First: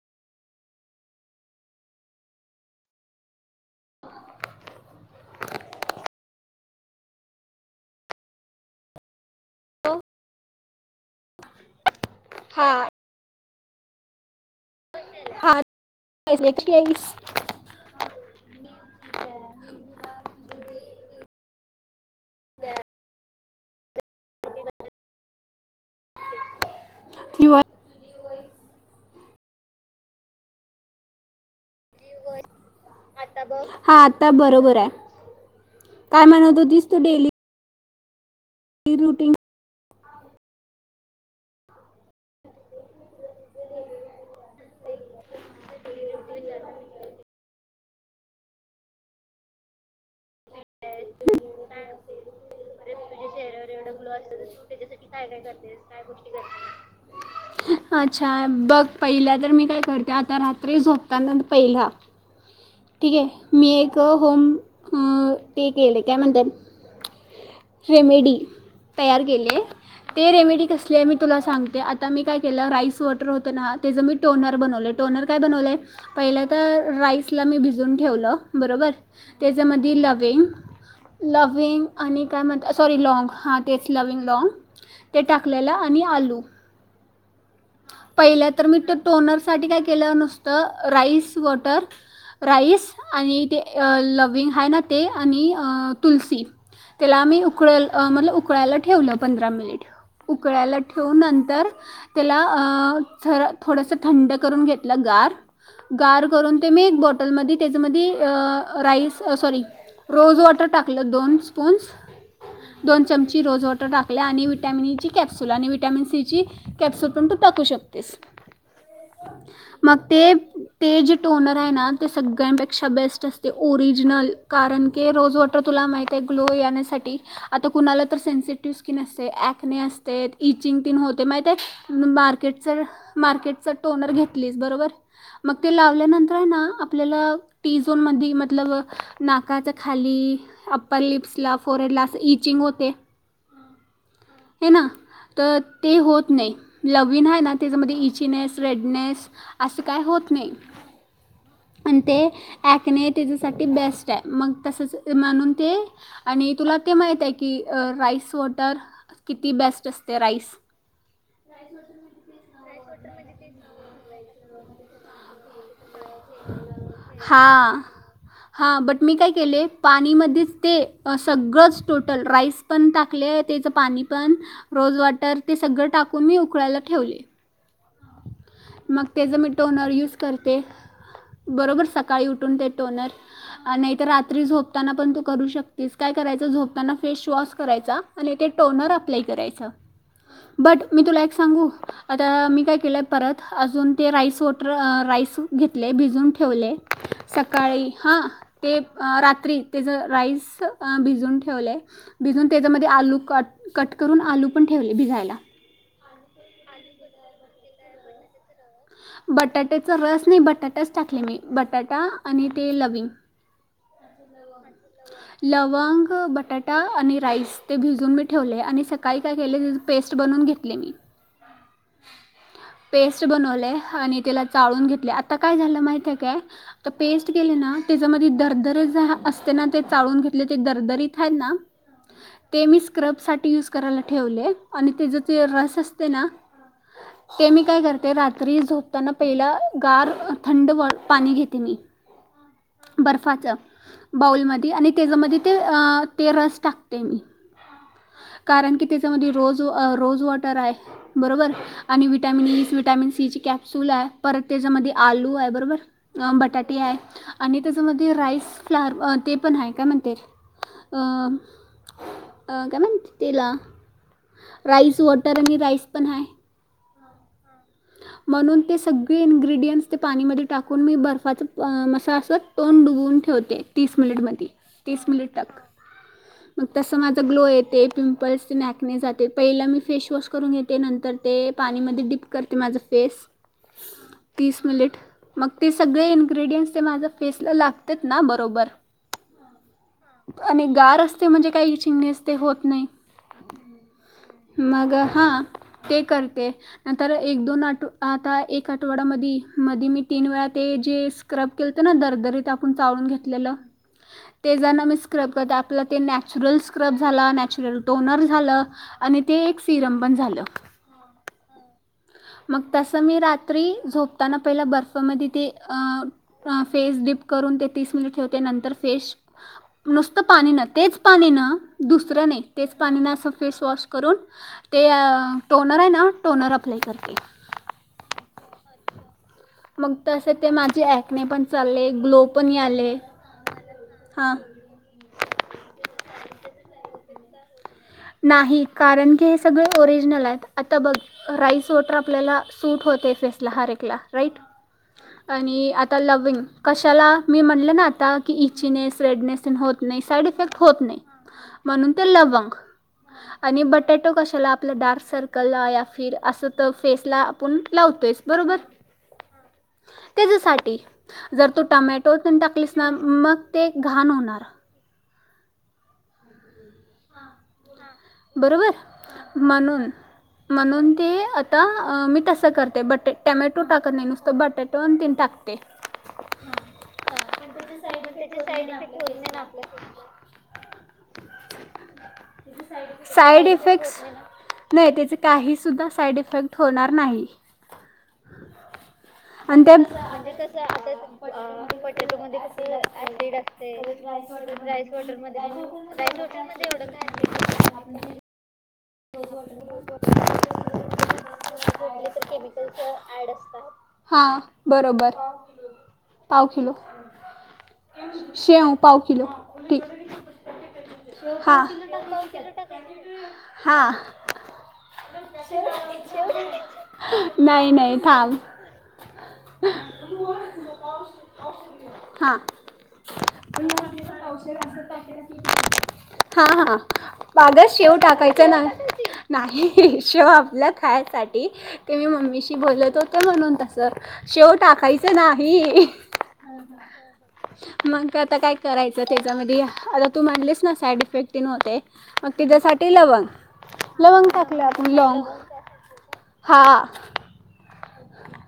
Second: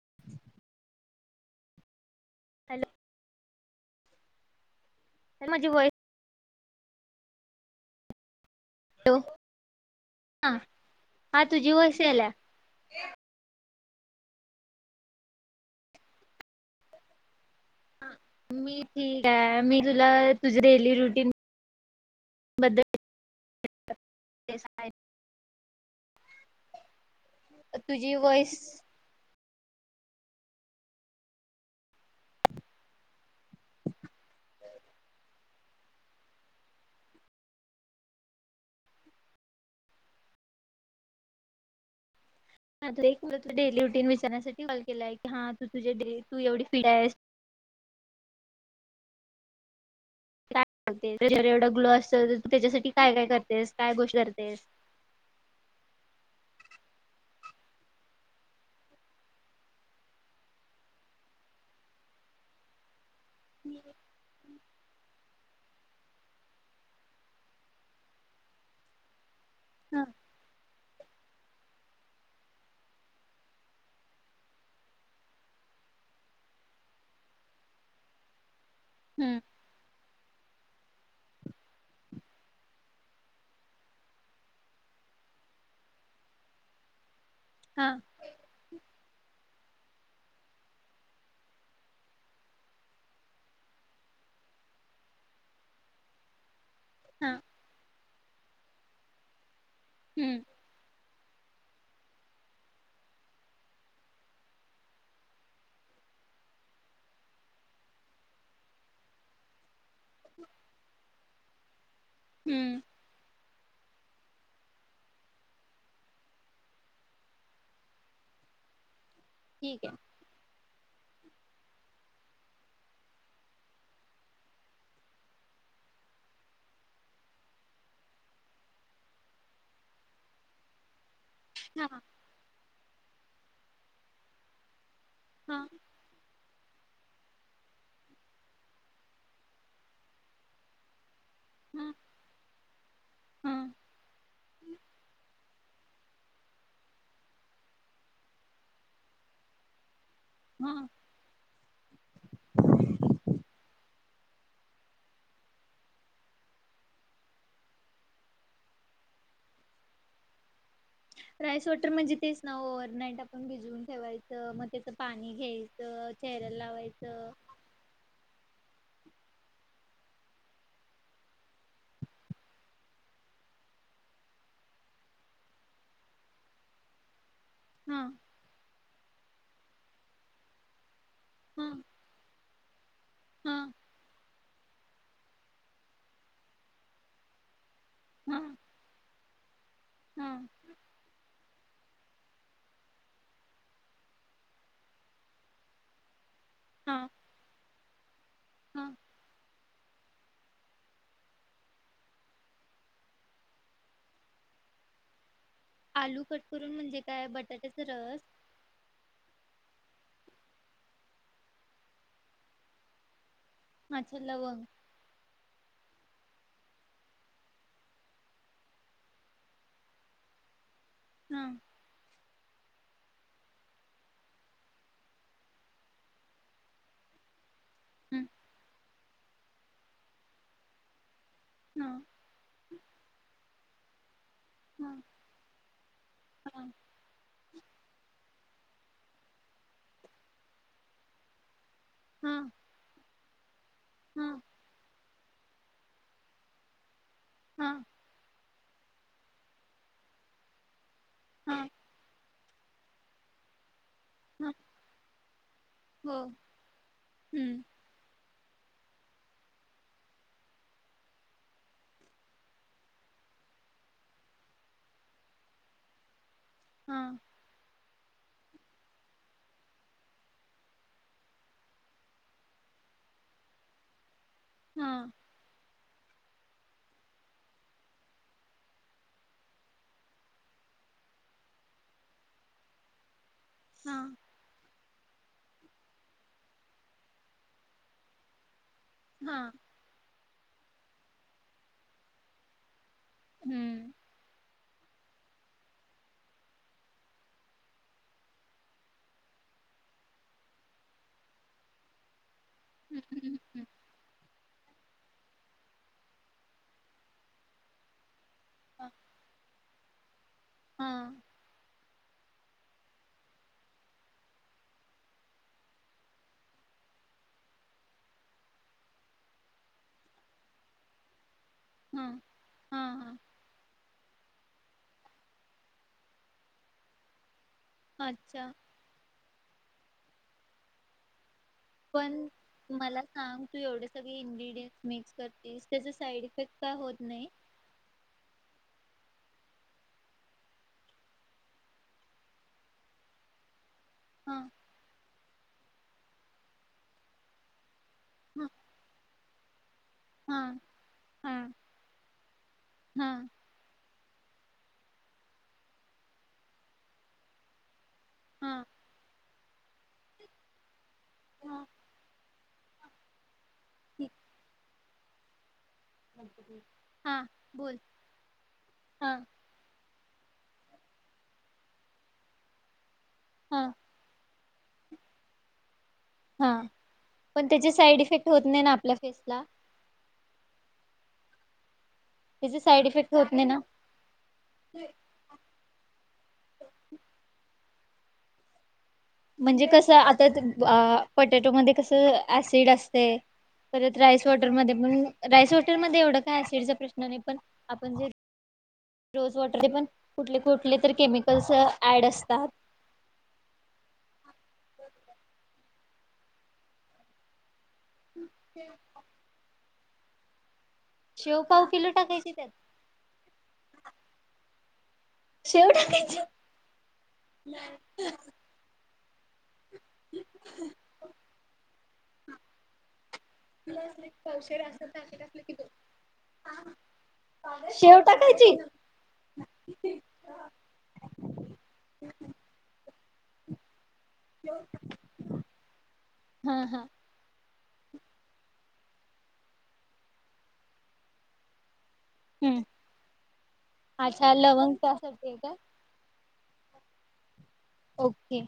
[inaudible] Hello! ते माझी [unintelligible] hello! हा हा तुझी व्हाइस यायल्या. हा. हा हास एकशे वीस. ह मी ठीक आहे मी तुला तुझं डेली रुटीन. बदल. ते. [inaudible] कोण. तुझी व्हाईस. हा आता बरोबर आहे, काय म्हणत होतीस तू डेली. Daily routine. हा तू एक त डेली रुटन विचारण्यासाठी कॉल केलाय की हा तू तुझे डे तू एवढी फिड आहेस. काय अग त्याच्यावर एवढं ग्लो असत त्यांच्यासाठी काय काय करते. त्यांच्यासाठी काय काय करते काय गोष्टी करते. [inaudible] हा अच्छा बघ पहिल्या तर मी काय करते आता रात्री झोपताना पहिला. ठीक आहे, मी एक होम पे केले काय म्हणत्यात. रेमेडी तयार केले हा ते रेमेडी कस. ते मी तुला सांगते आता मी काय केलं राईस वॉटर होतं ना त्याचं मी टोनर बनवलं आहे टोनर काय बनवलं आहे. पहिलं तर राईस ला मी भिजून ठेवलं बरोबर. हम्म. त्याच्यामध्येध लवेंग. लिव्हिंग आणि काय म्हणतात सॉरी लाॅग तेच लिव्हिंग लाँग. ते टाकलेला आणि आलू. हा. पहिल्या तर मी ते टोनर साठी काय केलं नसतं राईस वॉटर. राईस आणि ते लव्हीग हाय ना ते आणि तुलसी. त्याला हा मी उक म्ह उकळायला ठेवलं पंधरा मिनिट हम्म उकळायला. ठेवून नंतर त्याला अ, थोडस थंड करून घेतलं गार. गार करून ते मी एक बॉटलमध्ये त्याच्यामध्ये राईस, सॉरी. रोज वॉटर टाकलं दोन स्पून्स. हम्म. दोन चमची रोज वॉटर टाकले आणि विटॅमिन ईची कॅप्स्युल आणि विटॅमिन सी ची- कॅप्सल पण तू टाकू शकतेस ठीक आहे मग ते- ते जे टोनर आहे ना ते सगळ्यांपेक्षा बेस्ट असते ओरिजिनल कारण के रोज वॉट- टर तुला माहितेय ग्लो येण्यासाठी. आता कुणाला तर सेन्सिटिव्ह स्किन असते ॲक्ने असते इचिंग तीन होते माहिते- हा मार्केटचा-मार्केटचा टोनर घेतली बरोबर, मग हा ते लाव आपल्यानंतर ना आपल्याला टी झोन मधी मतलब, नाकाचा खाली. अप्पर लिप्स ला, फोर हा हेड ला असं इचिंग होते, हा हे‌ ना. तर ते होत नाही. लवीन आहे ना त्याच्यामध्ये इचीनेस, रेडनेस असं काय होत नाही. हा. आणि ते ॲक्ने त्याच्यासाठी बेस्ट आहे मग तसंच म्हणून ते- आणि तुला ते माहित आहे की अ राईस वॉटर किती बेस्ट असते राईस. राईस वॉटर म्हणजे तेच ना ओव्हरनाईट आपण भिजवून ठेवायचं मग त्याचं पाणी घ्याय- च चेहऱ्या लावायचं. हा बट मी काय केले, पाणीमध्येच ते सगळंच टोटल राईस पण ता [unintelligible] त्याचं पाणी पण रोज वॉटर ते सगळं टाकून मी उकळायला ठेवले. हा. मग त्याचा मी टोनर यूज करते, हा बरोबर सकाळी उठून ते- टोनर, हा नाहीतर रात्री झोपताना पण तू करू शकतेस. काय करायच फेस वॉश वॉश करायचा आणि हा ते एक टोनर अप्लाय करायचं, हा बट मी तुला एक- सांगू, आता मी काय? केलय परत अजून ते राईस वॉटर अ राईस घेतलंय. भिजवून ठेवले हा सकाळी हां ते, हा अ रात्री त्याचं राईस भिजवून ठेवलंय! भिजून त्याच्यामध्ये आलू कट-कट करून आलू पण ठेवले भिजायला. आलू कट करून म्हणजे काय? बटाट्याच रस बटाट्याचा रस नाही बटाटाच टाकले मी, बटाटा आणि ते लवींग अच्छा लवंग. लवंग, बटाटा आणि राईस ते भिजवून मी ठेवले! आणि सक काळी काय केले, [unintelligible] पेस्ट बनवून घेतले मी. हा. पेस्ट बनवले आणि त्याला चाळून घेतले. आता काय झालं! माहिती आहे काय? तर पेस्ट केले ना! हम्म त्याच्यामध्ये दरदरे ज असते ना ते चाळून घेतले. ते दरदरीत आहेत ना! हम्म. ते मी स्क्रब साठी युज करायला ठेवले आणि हा त्याचा ते रस असते ना हा ते मी काय करते, रात्री झोपताना पहिला गार थंड पाणी घेते मी. हम. बर्फाचं बाऊलमध्ये आणि त्याच्यामध्ये ते ते रस टाकते मी हा. कारण की त्याच्यामध्ये रोज-रोज वॉटर आहे. बरोबर हा आणि विट विटामिनीस विटामिन सी ची कॅप्सूल आय परत हा त्याच्यामध्ये आलू आय बरोबर. हो अ बटाटे आय आणि हम्म क स म ते राईस क्लार ते पण हाय काय म्हणते अ काय म्हणते तेला? राइस वॉटर आणि राइस पण हाय. हा. म्हणून ते सगळे इन्ग्रेडियंट्स ते पाणीमध्ये टाकून मी बर्फाचं प मसा असं तोंन डुबवून ठेवते. तीस मिनिलिट मध्ये हा तीस मिनिलीट टाक [inaudible] मग तस माझा ग्लो येते पिंपल्स नॅकणे जाते. पहिला मी फेसवॉश करून घेते. नंतर ते पाणीमध्ये डीप करते माझं फेस. हा. तीस मिनिलेट मग ते सगळे इन्ग्रेडियंट्स ते माझ्या फेसला लागत ना बरोबर. हा. आणि गार असते म्हणजे काय इंचिंगणेस ते होत नाय. हम्म मग हा ते करते नंतर एक दोन आ आता एक आठवडा मधी मध्ये मी तीन वेळा ते जे स्क्रब केलत ना दरदरीत ते आपूण चाळून हम्म घेतलेल. हम्म ते जना मी स्क्रब करते आपला ते नॅचरल स्क्रब झाला. नॅचरल टोनर झालं आणि ते एक सिरम पण झालं. हा. मग तसं मी रात्री झोपताना पहिलं बर्फमध्ये ते अं फेस डीप करून ते तीस मिनिट ठेवते. नंतर फेश नुसतं पाणीन तेच पाणीन हा दुसरं नाय तेच हा पाणीन हा असं फेसवॉश करून ते टोनर आय ना टोनर अप्लाय करते. अच्छा. मग तसे ते माझी ऑ कने पण चालले. पण ग्लो आले मला सांग तू एवढे सगळे हां इन्ग्रेडियन्स मिक्स करतीस त्याचा साईड इफेक्ट का होत नाय? नाही कारण की हे सगळे ओरिजनल हायत. आता बघ राईस वॉटर आपल्याला सूट होते फेसला हर एकला. राईट हां आणि आता लिव्हिंग कशाला मी म्हणलं ना आता की हां इचीनेस स्प्रेडनेसन होत नाय साईड इफेक्ट हां होत नाय म्हणून ते लवंग. हा. आणि बटॅटो कशाला आपलं डार्क सर्कलला या फिर असं तर फेसला आपण लावतोयच. बरोबर? हां त्याज्यासाठी जर तू हां टमॅटो तेन टाकलीस मग ते घाण ठीक होणार. हा बोल. बरोबर हां म्हणून म्हणून ते आता मी तसं करते बटे टमॅटो हां टाकत नाय नुसतं बटाटो तीन टाकते. हां पण त्याचे साईड इफेक्ट होत नाय ना आपल्या फेसला? त्याचे साईड इफेक्ट होत नाही साईड ना? इफेक्ट्स नाय त्याच काही सुुद्धा साईड इफेक्ट होणार नाही. आणि म्हणजे ते कसं आता ते पटॅटो मध्ये कसं ऍसिड असतंय. परत राईस वॉटरमध्ये पण राईस वॉटेरमध्ये एवढं काय ऍसिडचा प्रश्न नाय. पण आपण जे रोज वॉटर ते पण, कुठले कुठले तर केमिकल्स ऍड असतात. हो, ॲड असतात, हो बरोबर. पाव किलो. शेव पाव किलो, ठीकाय, शेव हा. पाव किलो टाकायची त्यात. हां. शेव टाका नाही नाही थांब. हां. हा हा, वागंत शेव टाकायची. चला नाही, शेव आपल्या खायसाठी ते मी मम्मीशी बोलत होते म्हणून, तस शेव टाकायचं ना हि. हा. मग आता काय करायचं, त्याच्यामध्ये आता तू म्हणलीस ना, साईड इफेक्ट तेन होतय मग हम्म. तिच्यासाठी लवंग लवंग अच्छा टाकलं आपण लोंग, त्यासाठी आहे का? हा. ओके.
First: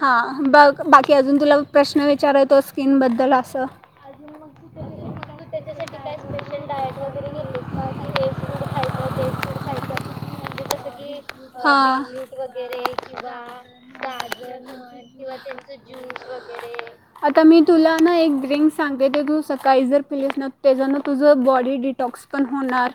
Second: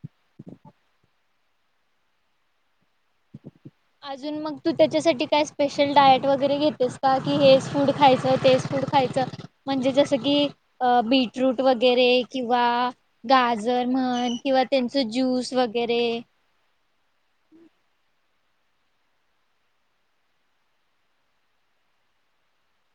हा बघ बाकी अजून तुला प्रश्न विचारायतो, स्कीन बद्दल असं अजून मग तू त्याच्यासाठी, काय स्पेशल डायट वगैरे घेतेस का. की हेच फूड खायचं तेच फूड खायचं, म्हणजे जसं की बीटरूट हां वगैरे. किंवा गाजर म्हण किंवा त्यांच ज्यूस वगैरे. ड्रिंक्स आता मी तुला ना एक ड्रिंक सांगते, ते तू सकाळी जर पिलीस ना, त्याच्यान तुझं बॉडी डिटॉक्स होणार.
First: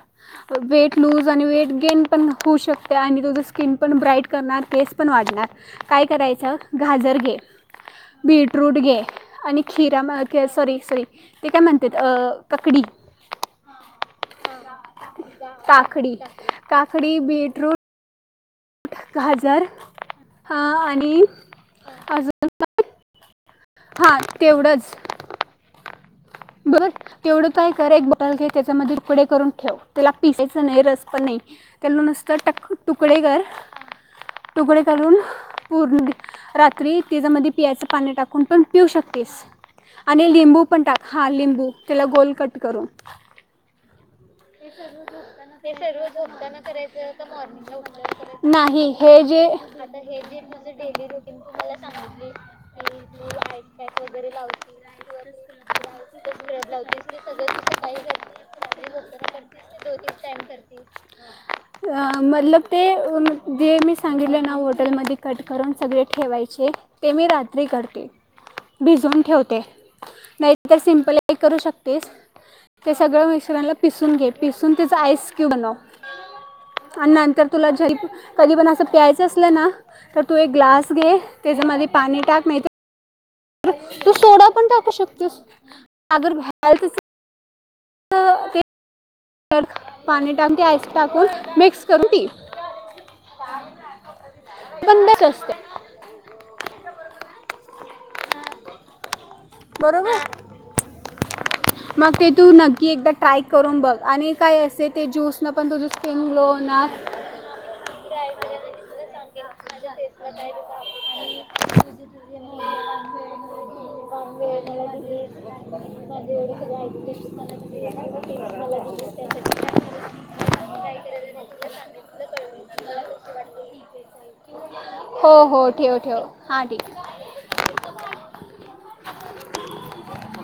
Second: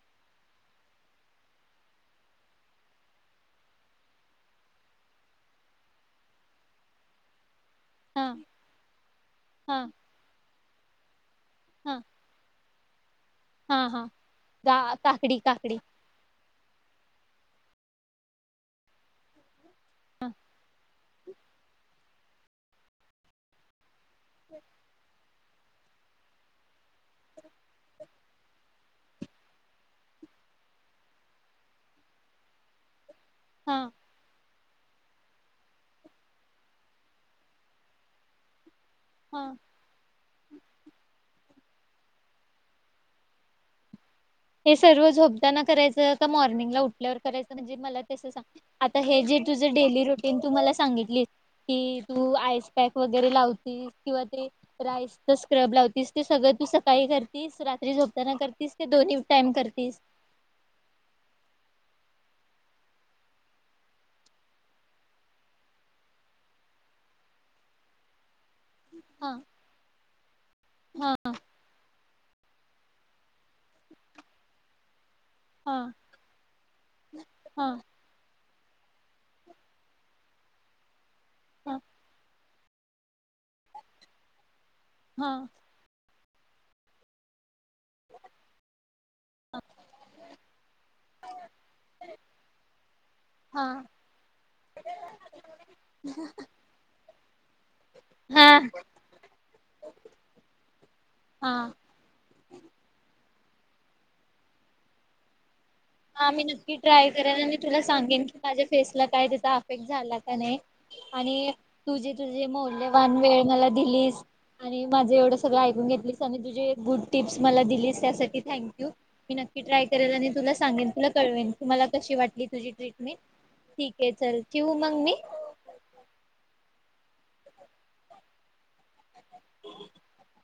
वेट लूज आणि वेट गेन पण होऊ शकते. आणि तुझं स्किन पण ब्राईट करणार केस पण वाढणार. काय करायचं गाजर घे, हा बीटरूट घे आणि हा खिरा सॉरी सॉरी ते काय हा म्हणतात, ककडी. हा हा, का, काकडी, काकडी. कडी. काकडी, बीटरूट गाजर हां आणि अजून काय. हा तेवढच, बर तेवढं काय कर. एक टल घे, त्याच्यामध्ये तुकडे करून ठेव. त्याला पिसायच नाही, रस पण नाही. त्याला नुस्ता टक तुकडे कर हां. तुकडे करून पूर्ण रात्री त्याच्यामध्ये पियाचं पाणी टाकून पण पिऊ शकते. हां. आणि लिंबू पण टाक. हा लिंबू त्याला गोल कट करून. हे सर्व झोपताना करायचं का, मॉर्निंगला उठल्यावर करायचं, म्हणजे मला तसं सांग. आता हे जे तुझं, डेली रुटीन तु मला सांगितलीस. कि तू आईसपॅक वगैरे लावतीस, किंवा ते राइसचा स्क्रब लावतीस. ते सगळं तू सकाळी करतीस, रात्री झोपताना करतीस, कि दोन्ही टाईम करतीस. टाइम करते. अ, मतलब ते जे मी सांगितले ना वॉटरमध्ये कट करून सगळे ठेवायचे. ते, मी रात्री करते. भिजवून हा ठेवते, नाही तर हा सिम्पलही करू शकतेस. ते सगळं मिक्सरला पिसून घे. पिसून त्याचं आईस हा हा नंतर हा तुला कधी पण असं प्यायचं असलं ना, तर तू एक ग्लास घे त्याच्यामध्ये पाणी टाक तर तू सोडा पण टाकू हा शकतेस. [unintelligible] पाणी टाक आईस टाकून मिक्स करू पी. हा बंदच असतं. ह हा बरोबर. हा मग ते तू नक्की एकदा ट्राय करून बघ. आणि काय असे ते ज्यूसनं पण तुझं हा मी नक्की ट्राय करेन आणि तुला सांगेन, की माझ्या फेसला काय त्याचा अफेक्ट झाला का नाही. आणि तुझे तुझे मौल्यवान वेळ मला दिलीस‌. आणि माझे एवढं सगळं ऐकून घेतलीस, आणि तुझी एक गुड टिप्स मला दिलीस त्यासाठी थँक यू. मी नक्की ट्राय करेल, आणि तुला सांगेन तुला कळवेन तु मला कशी वाटली तुझी ट्रीटमेंट ठीक आहे. चल ठेवू मग मी. हो हो. ठेव ठेव. हा ठीक. [inaudible]